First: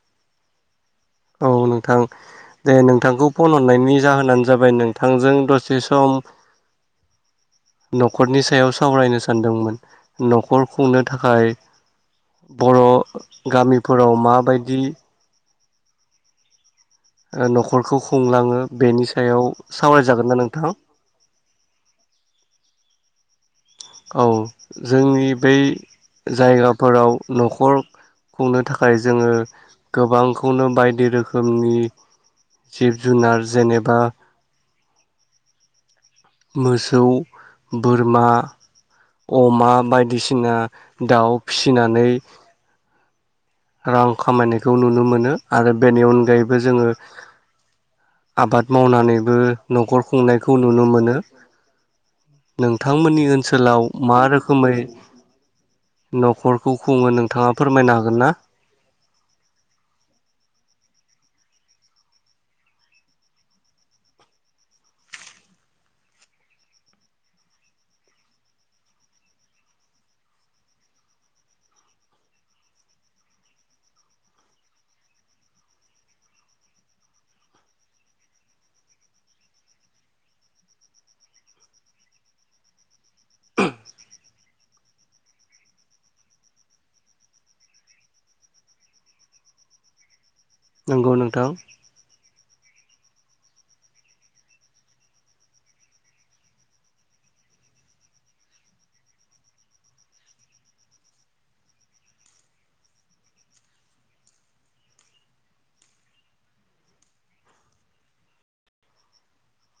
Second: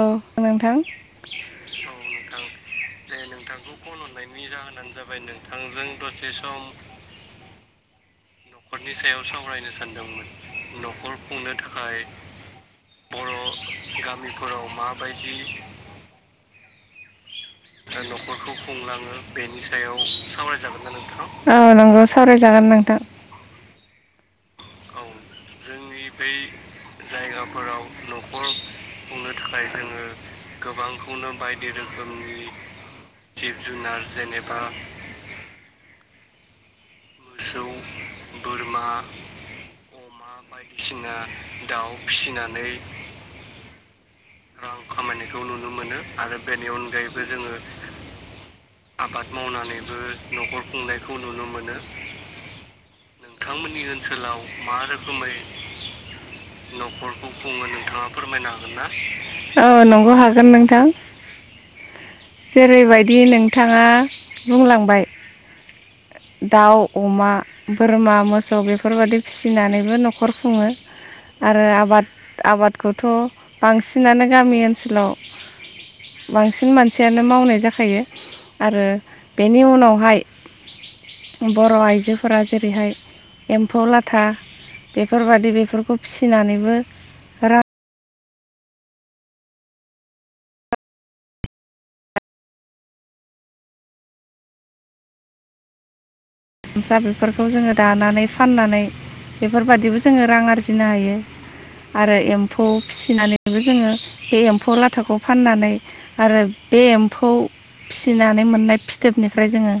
औ नोंथां औ नोंथां दे नोंथांखौ फन हरनायनि जाहोनानो जाबाय नोंथांजों दसे सम दसे सम न'खरनि सायाव सावरायनो सानदोंमोन न'खर खुंनो थाखाय बर' गामिफोराव फोराव माबायदि माबायदि न'खरखौ न'खरखौ खुंलाङो बेनि खुंलाङो सायाव बेनि सायाव सावरायजागोन ना नोंथां सावरायजागोन ना नोंथां? सावरायजागोन नोंथां। औ जोंनि बै जायगा फोराव न'खर खुंनो थाखाय जोङो गोबांखौनो बायदि रोखोमनि जिब जुनार जेनेबा मोसौ मोसौ बोरमा बोरमा अमा अमा बायदिसिना बायदिसिना दाउ दाउ फिसिनानै फिसिनानै रां खामायनायखौ नुनो मोनो आरो बेनि अनगायैबो जोङो आबाद मावनानैबो न'खर खुंनायखौ नुनो मोनो नों थांमोननि ओनसोलाव मा रोखोमै न'खरखौ खुङो न'खरखौ नोंथाङा खुङो फोरमायनो नोंथाङा हागोन ना फोरमायनो हागोन ना? औ नंगौ हागोन नोंथां जेरैबायदि नोंथाङा बुंलांबाय दाउ अमा बोरमा मोसौ बेफोरबादि फिसिनानैबो न'खर खुङो। आरो आबाद आबादखौथ' बांसिनानो गामि ओनसोलाव बांसिन मानसियानो मावनाय जाखायो। आरो बेनि उनावहाय बर' आइजोफोरा जेरैहाय एम्फौ लाथा बेफोरबायदि बेफोरखौ फिसिनानैबो रां नंगौ नोंथां गामसा बेफोरखौ जोङो दानानै फाननानै बेफोरबादिबो जोङो रां आरजिनो हायो। आरो एम्फौ फिसिनानैबो जोङो बे एम्फौ लाथाखौ फाननानै आरो बे एम्फौ फिसिनानै मोननाय फिथोबनिफ्राय जोङो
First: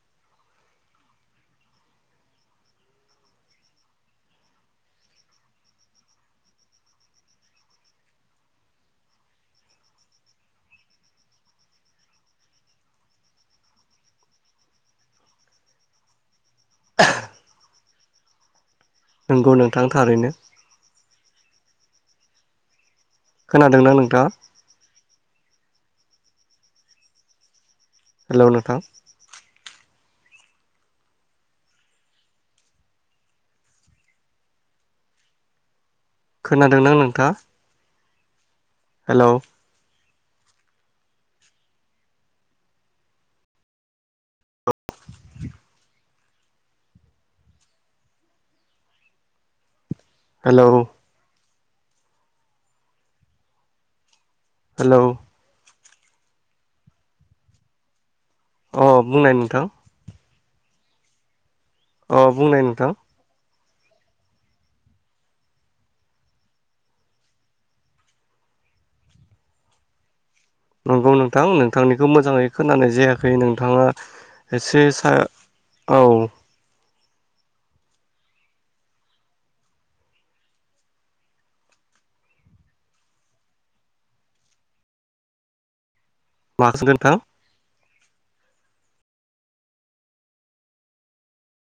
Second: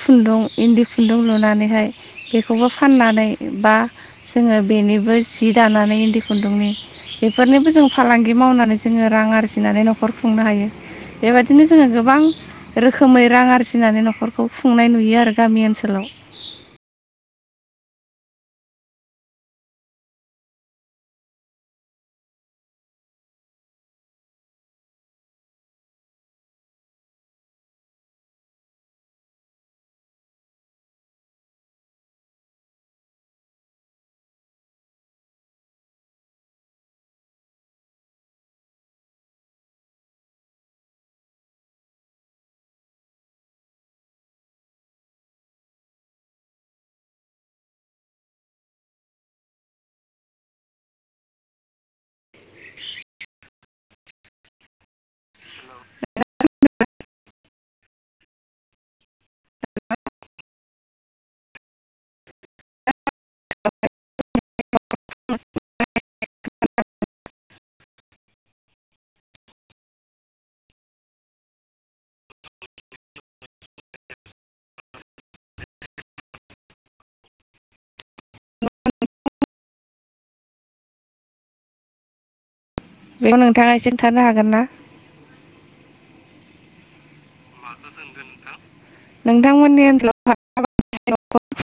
खुन्दुं इन्दि खुन्दुं लुनानैहाय बेखौबो फाननानै बा जोङो बेनिबो जि दानानै इन्दि खुन्दुंनि बेफोरनिबो जों फालांगि मावनानै जोङो रां आरजिनानै न'खर खुंनो हायो। बेबायदिनो जोङो गोबां रोखोमै रां आरजिनानै न'खरखौ खुंनाय नुयो आरो। गामि ओनसोलाव नंगौ नोंथां थारैनो खोनादों ना नोंथाङा? हेल' नोंथां खोनादों ना नोंथा हेलौ हेलौ हेलौ अ बुंनाय नोंथां अ बुंनाय नोंथां [unintelligible] नंगौ नोंथां नोंथांनिखौ मोजांङै खोनानाय जायाखै नोंथांङा एसे स औ [unintelligible] बेखौ नोंथांङा एसे थानो हागोन ना? माखौ [unintelligible] नोंथां नोंथांमोननि ओनसोलाव [unintelligible]